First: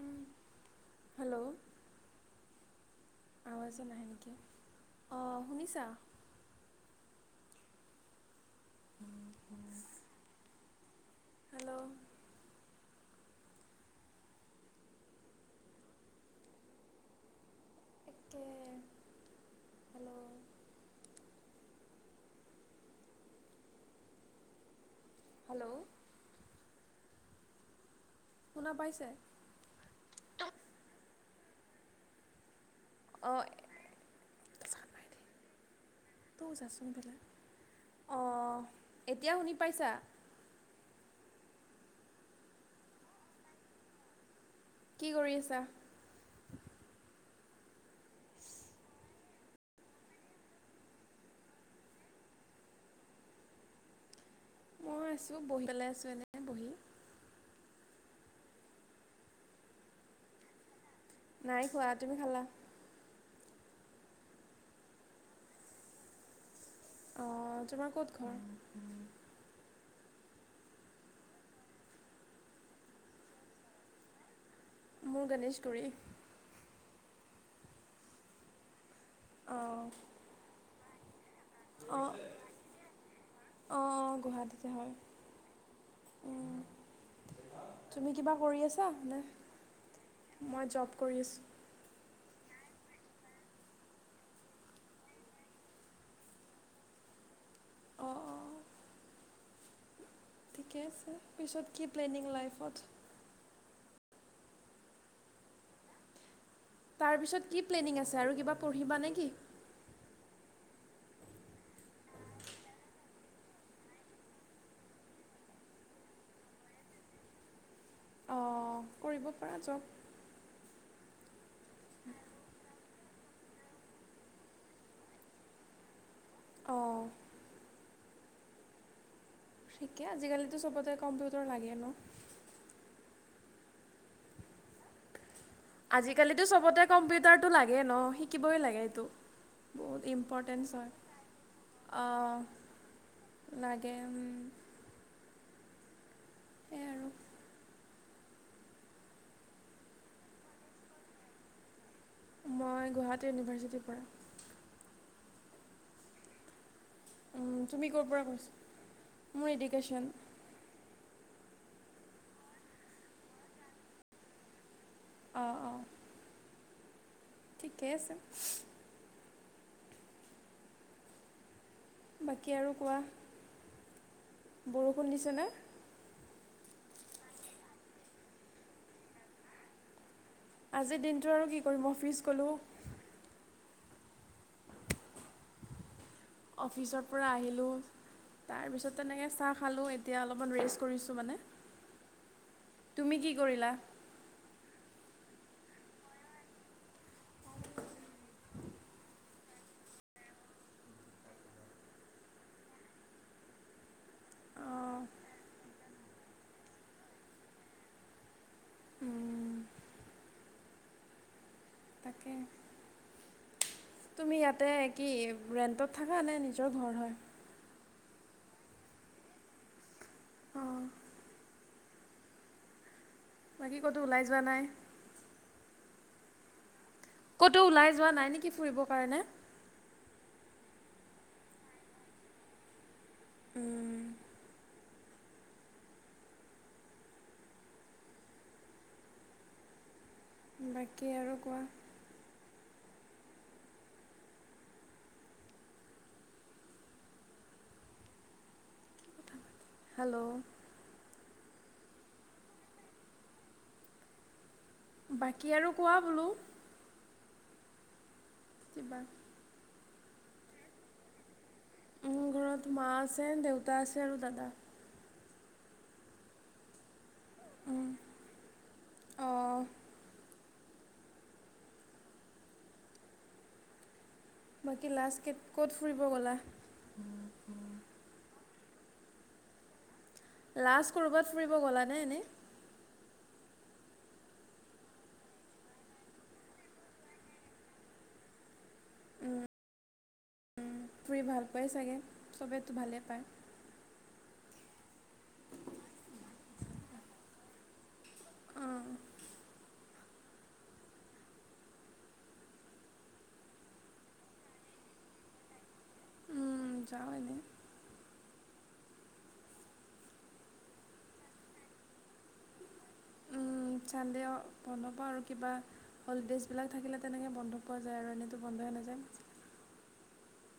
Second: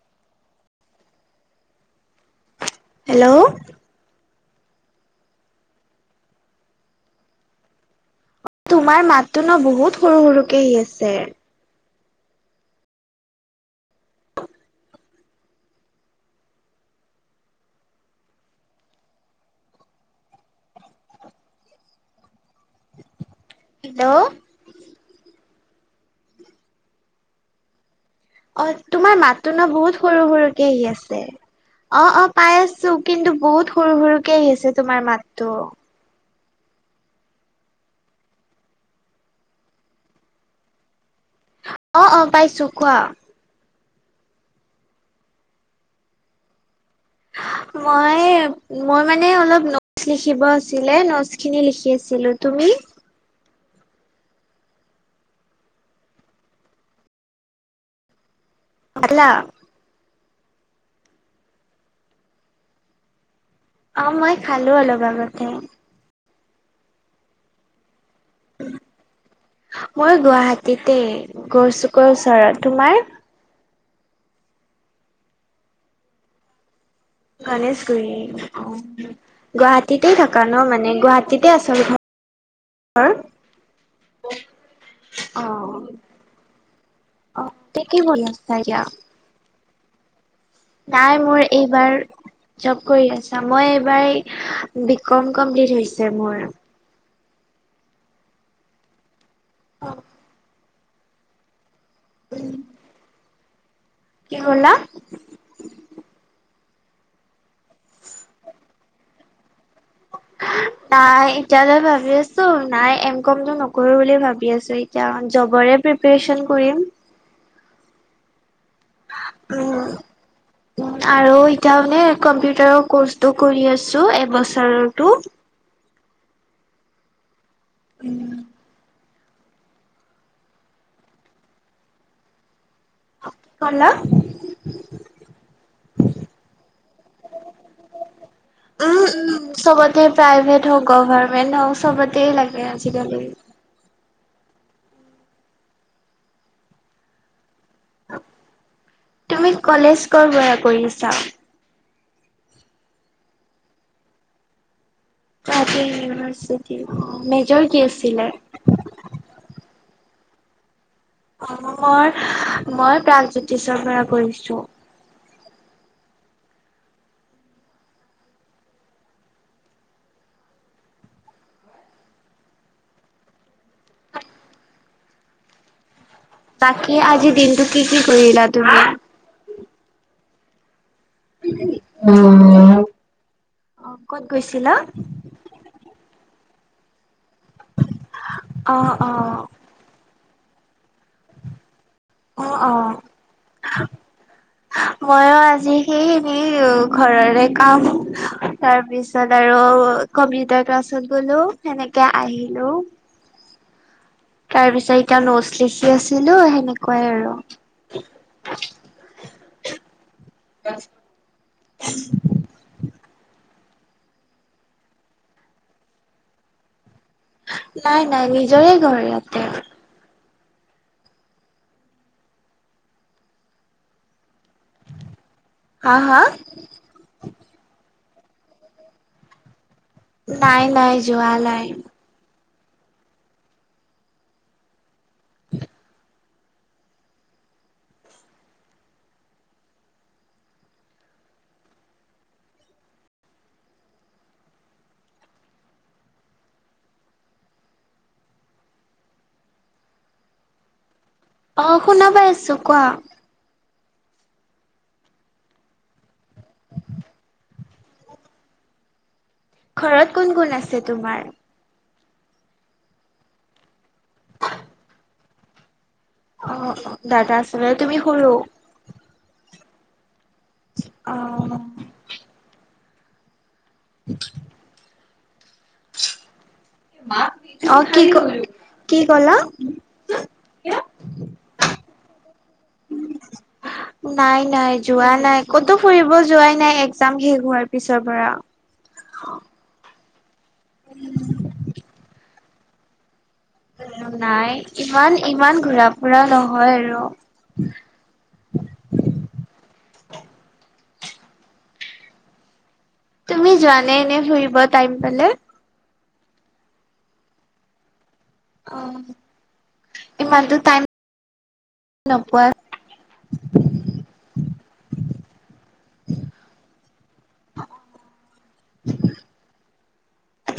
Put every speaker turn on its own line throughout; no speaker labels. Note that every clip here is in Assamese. উম, হেল্ল'
হেল্ল'
আৱাজে নাহে নেকি অঁ শুনিছা?
তোমাৰ মাততো ন বহুত সৰু সৰু কে আহি আছে।
হেল্ল' একে হেল্ল'
হেল্ল'
হেল্ল'
অ'
শুনা পাইছে
তোমাৰ মাতটো ন বহুত সৰু সৰুকে আহি আছে অ অ পাই আছো। ছো কিন্তু
অঁ
বহুত সৰু সৰুকে আহিছে তোমাৰ মাততো।
তৌ যাচোন বেলা অঁ এতিয়া শুনি পাইছা?
অ'অ' পাইছো কোৱা
কি কৰি আছা?
মই মই মানে অলপ নটচ লিখিব আছিলে নচ খিনি লিখি আছিলো, তুমি?
মই আছোঁ বহি পেলাই আছোঁ এনেই বহি।
[unintelligible]
নাই খোৱা। তুমি খালা?
অ' মই খালো অলপ আগতে।
অ', তোমাৰ ক'ত ঘৰ?
মই গুৱাহাটীতেই গৰচুকৰ ওচৰত, তোমাৰ?
মোৰ গণেশগুৰি।
গনেশগুৰি অ',
অঁ
গুৱাহাটীতে থাকা ন মানে গুৱাহাটী
অ', অ, গুৱাহাটীতে হয় উম।
অ তে কি
তুমি কিবা কৰি
এতিয়া
আছা নে? মই জব
নাই
কৰি আছোঁ
মোৰ এই বাৰ জব কৰি আছা মই এইবাৰ বি কম কমপ্লিট হৈছে মোৰ।
অ' অ',
অ
ঠিকে আছে পিছত কি প্লেনিং লাইফত।
কি ক'লা?
তাৰপিছত কি প্লেনিং আছে আৰু কিবা পঢ়িবা নে কি? [inaudible]
নাই এতিয়ালৈ ভাবি আছোঁ নাই এম কমটো নকৰো বুলি ভাবি আছোঁ ইতিয়া জবৰে প্ৰিপেৰেচন কৰিম।
অ, কৰিব পাৰা
উম
জব।
আৰু এতিয়া মানে কম্পিউটাৰৰ কৰ্চটো কৰি আছোঁ এবছৰৰটো।
অ',
উম,
ঠিকে আজিকালিতো চবতে কম্পিউটাৰ লাগে ন'।
ক'লা?
আজি কালিতো চবতে কম্পিউটাৰটো লাগে ন'শিকিবই লাগে
উম
এইটো।
উম
বহুত
চবতে
ইম্পৰ্টেঞ্চ
প্ৰাইভেট হওঁক
হয়
গভাৰমেন্ট হওঁক চবতে
অঁ
লাগে আজিকালি।
লাগে উম। তে আৰু
তুমি কলেজ কৰ পৰা কৰিছা?
মই গুৱাহাটী ইউনিভাৰ্চিটিৰ পৰা।
গুৱাহাটী ইউনিভাৰ্চিত
তুমি ক'ৰ পৰা কৰিছা মোৰ এডুকেচন।
অ, মই- মই প্ৰাগজ্যোতিষৰ পৰা কৰিছোঁ।
অ', অ', ঠিকেই আছে। বাকী আৰু কোৱা বৰষুণ দিছেনে?
বাকি আজি দিনটো কি- কি কৰিলা তুমি?
আজিৰ দিনটো আৰু কি কৰিম অফিজ গ'লোঁ।
অ, ক'ত গৈছিলা?
অফিচৰ পৰা আহিলোঁ তাৰপিছত
অ'
তেনেকে
অ'
চাহ খালোঁ এতিয়া অলপমান ৰেষ্ট কৰিছোঁ মানে।
অ', অ',
তুমি কি কৰিলা
মইয় আজি সেই এনেই ঘৰৰে কাম তাৰ পিছত আৰু কম্পিউটাৰ ক্লাছত গ'লো সেনেকে আহিলোঁ। তাৰ পিছত
অঁ
এতিয়া নোটছ লিখি আছিলোঁ সেনেকুৱাই আৰু।
উম,
[unintelligible]
তাকে। তুমি ইয়াতে কি ৰেণ্টত থাকা নে নিজৰ ঘৰ হয়?
নাই- নাই নিজৰে ঘৰ ইয়াতে।
অঁ বাকী ক'তো ওলাই যোৱা নাই?
হা- হা?
ক'তো ওলাই যোৱা নাই নেকি ফুৰিব কাৰণে?
নাই -নাই যোৱা নাই।
উম
উ
বাকী আৰু কোৱা, হেল্ল'
অ শুনা পাই আছোঁ কোৱা,
বাকী আৰু কোৱা বোলো? কিবা
ঘৰত কোন -কোন আছে তোমাৰ?
মোৰ ঘৰত মা আছে দেউতা আছে আৰু দাদা।
অ', অ', দাদা আছিলে তুমি সৰু?
অঁ
অ [unintelligible]
বাকী লাষ্ট ক'ত ফুৰিব গ'লা?
অ কি ক কি কলা
লাষ্ট কৰবাত ফুৰিব গ'লানে এনেই?
নাই নাই যোৱা নাই কতো ফুৰিব যোৱাই নাই এক্জাম শেষ হোৱাৰ পিছৰ পৰা
ফুৰি ভাল পোৱাই চাগে চবেইতো ভালেই পায়।
নাই ইমান ইমান ঘূৰা ফুৰা নহয় আৰু
অঁ,
তুমি যোৱানে এনে ফুৰিব টাইম পালে?
ওহ যাওঁ এনেই।
অ ইমানতো টাইম নোপোৱা,
চানদে বন্ধ পাওঁ আৰু কিবা হলিডেজ বিলাক থাকিলে তেনেকে বন্ধ পোৱা যায় আৰু এনেইতো বন্ধহে নাযায়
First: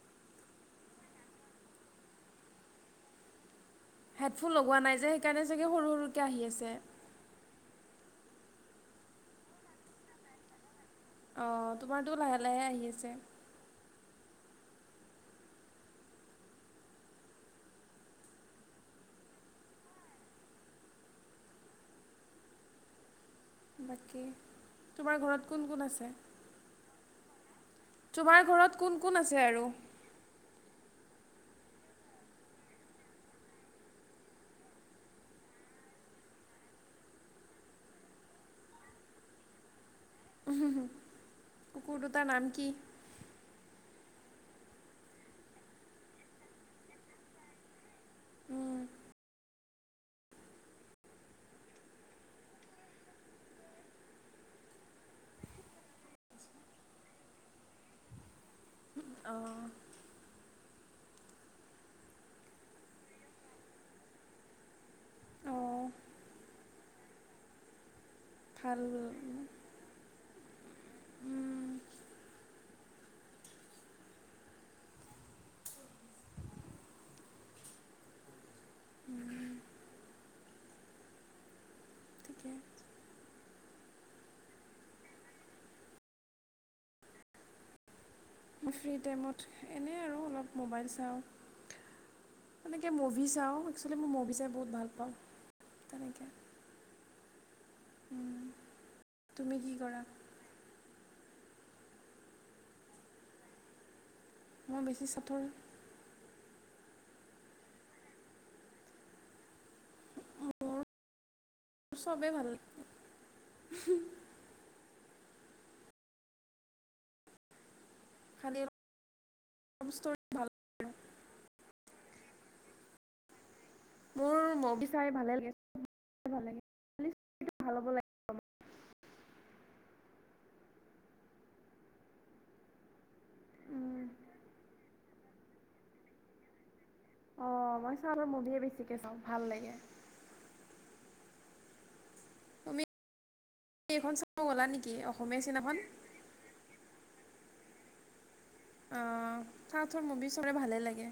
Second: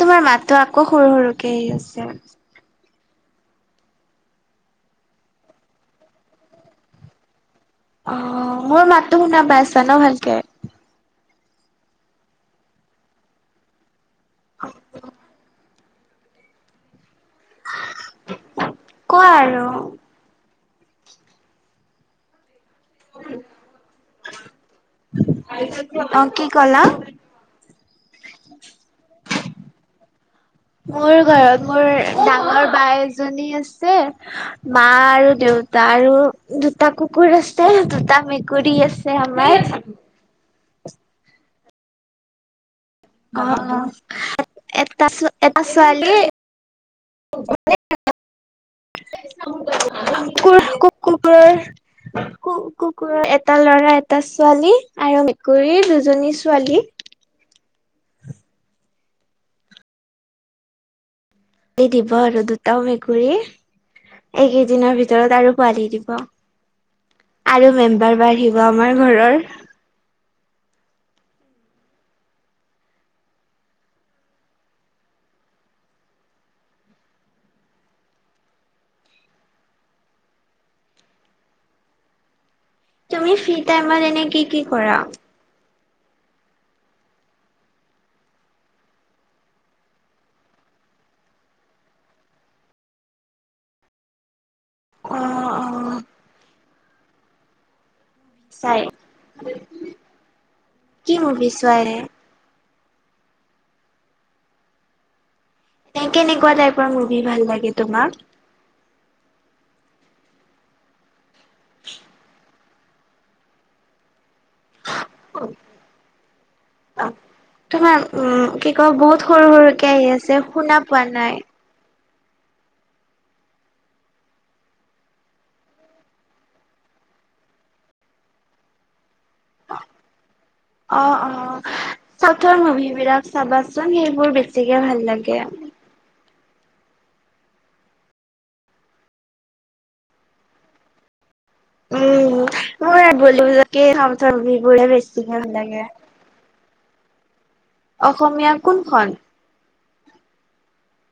তোমাৰ মাতটো আকৌ সৰু সৰুকে আহি আছে।
হেডফোন লগোৱা নাই যে সেইকাৰণে চাগে সৰু সৰুকৈ আহি আছে
অ মোৰ মাত তো শুনা পাইছা ন ভালকে।
অঁ তোমাৰতো লাহে লাহে আহি আছে।
অ অ কোৱা আৰু। উ।
বাকী তোমাৰ ঘৰত কোন কোন আছে?
অ কি ক'লা?
তোমাৰ ঘৰত কোন কোন আছে আৰু?
মোৰ ঘৰত মোৰ ডাঙৰ বাই এজনী আছে মা আৰু দেউতা আৰু দুটা কুকুৰ আছে দুটা মেকুৰী আছে। [unintelligible]
উও হু হু কুকুৰ দুটাৰ নাম কি?
অ অ এটা এটা ছোৱালী
উম
কুকুৰ কু কুকুৰৰ। কু কু কুকুৰৰ এটা ল'ৰা এটা ছোৱালী আৰু মেকুৰীৰ দুজনী ছোৱালী।
অ।
এ দিব আৰু দুটা ও মেকুৰী। এইকেইদিনৰ ভিতৰত আৰু
অঁ
পোৱালি দিব আৰু মেম্বাৰ বাহিব।
ভাল
আমাৰ ঘৰৰ।
উম, উম। ঠিকে
তুমি ফ্ৰী টাইমত এনে কি কি কৰা?
মই ফ্ৰী টাইমত এনেই আৰু অলপ মোবাইল চাওঁ। তেনেকে মুভি চাওঁ একচেলি মই মুভি চাই বহুত ভাল পাওঁ
অ', অ',
তেনেকে।
চাই
তুমি কি কৰা
কি মুবি ছোৱাএ।
মই বেছি চাথুৰ।
কেনেকুৱা টাইপৰ মুভি ভাল লাগে তোমাক?
মোৰ চবেই ভাল লাগে।
অ অ। [unintelligible] তোমাৰ উম
খালী
কি কয় বহুত সৰু
অলপ
সৰুকে আহি
ষ্টৰি
আছে
ভাল
শুনা
লাগে
পোৱা নাই।
মোৰ মভি চাই ভালে লাগে ভাল ল ভাল হব লাগে।
অ অ চাথুৰ মুভি বিলাক। চাবাচোন সেইবোৰ বেছিকে ভাল লাগে।
অ মই চালৰ মুভিয়ে বেছিকে চাওঁ ভাল লাগে।
উম
তুমি
মোৰ এই ভলিবলকে
এইখন
সথ
চাব গ'লা
বো
নেকি
বেছিকে
অসমীয়া
ভাল
চিনেমাখন
লাগে। অসমীয়া। কোনখন?
আঁ, চাউথৰ মুভি চবলে ভালে লাগে,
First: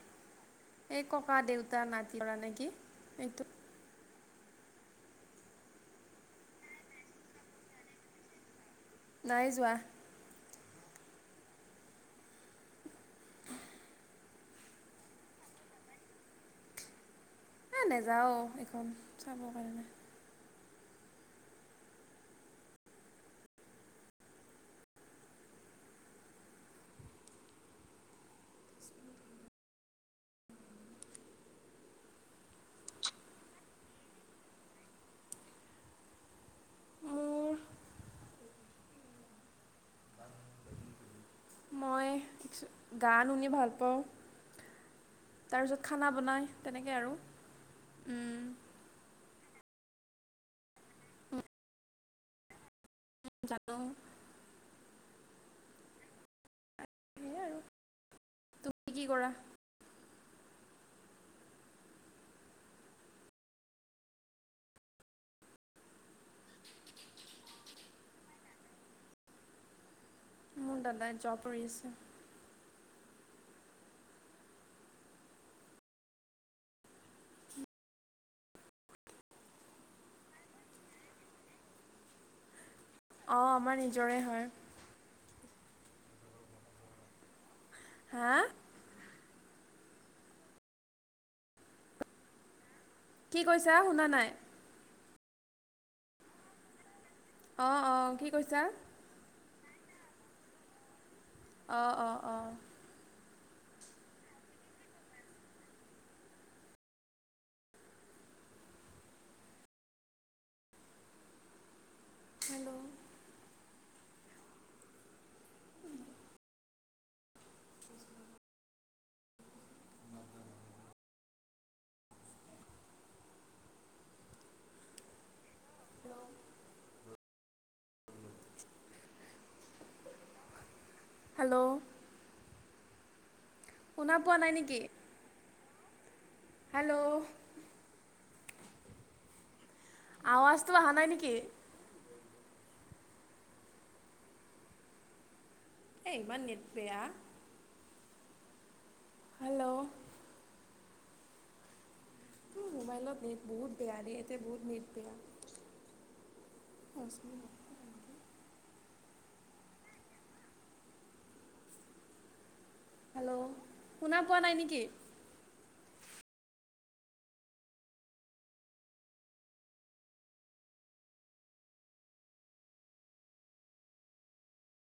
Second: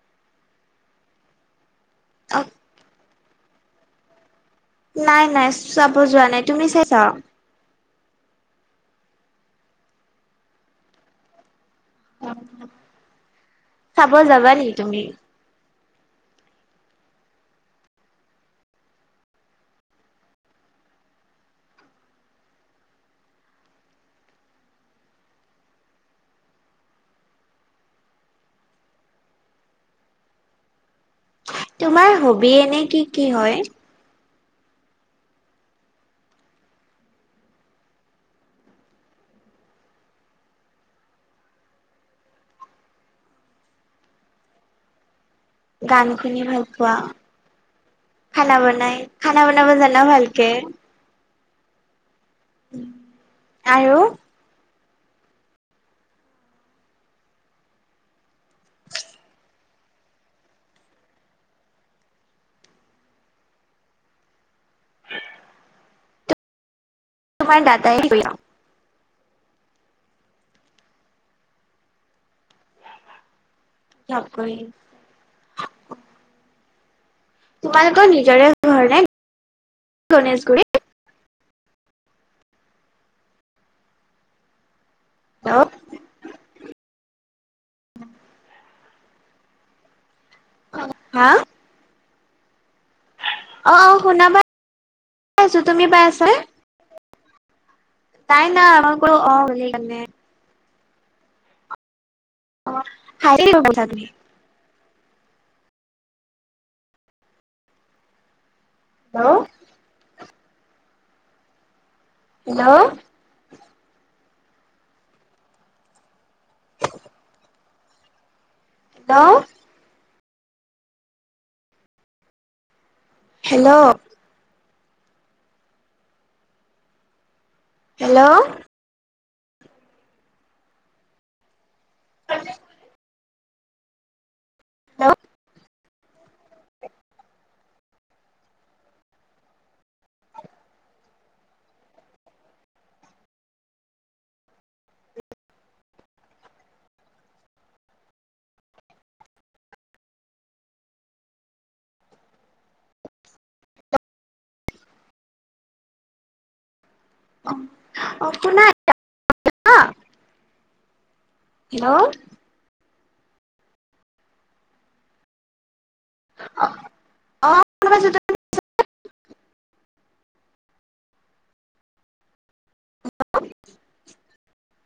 এই ককা -দেউতা। টা নাতি কৰা
অ',
নেকি এইটো-
নাই নাই চাব যোৱা নাই, তুমি চাইছা?
নাই যোৱা।
অ কবা যাবা নেকি তুমি।
এ নাযাও এইখন চাবৰ কাৰণে।
তোমাৰ হবি এনে কি কি হয়?
মোৰ মই গান শুনি ভাল পাওঁ। তাৰপিছত
গান
খানা
শুনি
বনাই
ভাল
তেনেকে
পোৱা?
আৰু, উম।
খানা বনাই। খানা বনাব জানা ভালকে।
উম জানো।
আৰু
সেয়াই আৰু তুমি কি কৰা?
[inaudible] তোমাৰ দাতাই কি কৰি আছ।
মোৰ দাদাই জাব কৰি আছে।
জপ কৰি। তোমালোকৰ নিজৰে ঘৰ নে, গণেশগুৰিত।
অঁ আমাৰ নিজৰে হয়।
আহ।
হা।
অ হা।
কি কৈছা
অ শুনা
নাই
পা আছো তুমি পাইছা নে।
অঁ অঁ। কি
তাই ন
কৈছা
আমাৰ কো অ বুলি মানে।
অ অ অ।
হ হাৰি তুমি। Hello
hello
hello hello
hello
hello
hello
[unintelligible]
শুনা পোৱা নাই নেকি?
হেল্ল
হেল্ল' আৱাজটো অহা নাই নেকি? এ ইমান নেট বেয়া। হেল্ল' মোবাইলত নেট বহুত বেয়া দে এতে বহুত নেট বেয়া।
অ আপোনাৰ হেল্ল'
হেল্ল' শুনা পোৱা নাই নেকি?
[unintelligible]
[inaudible] [unintelligible]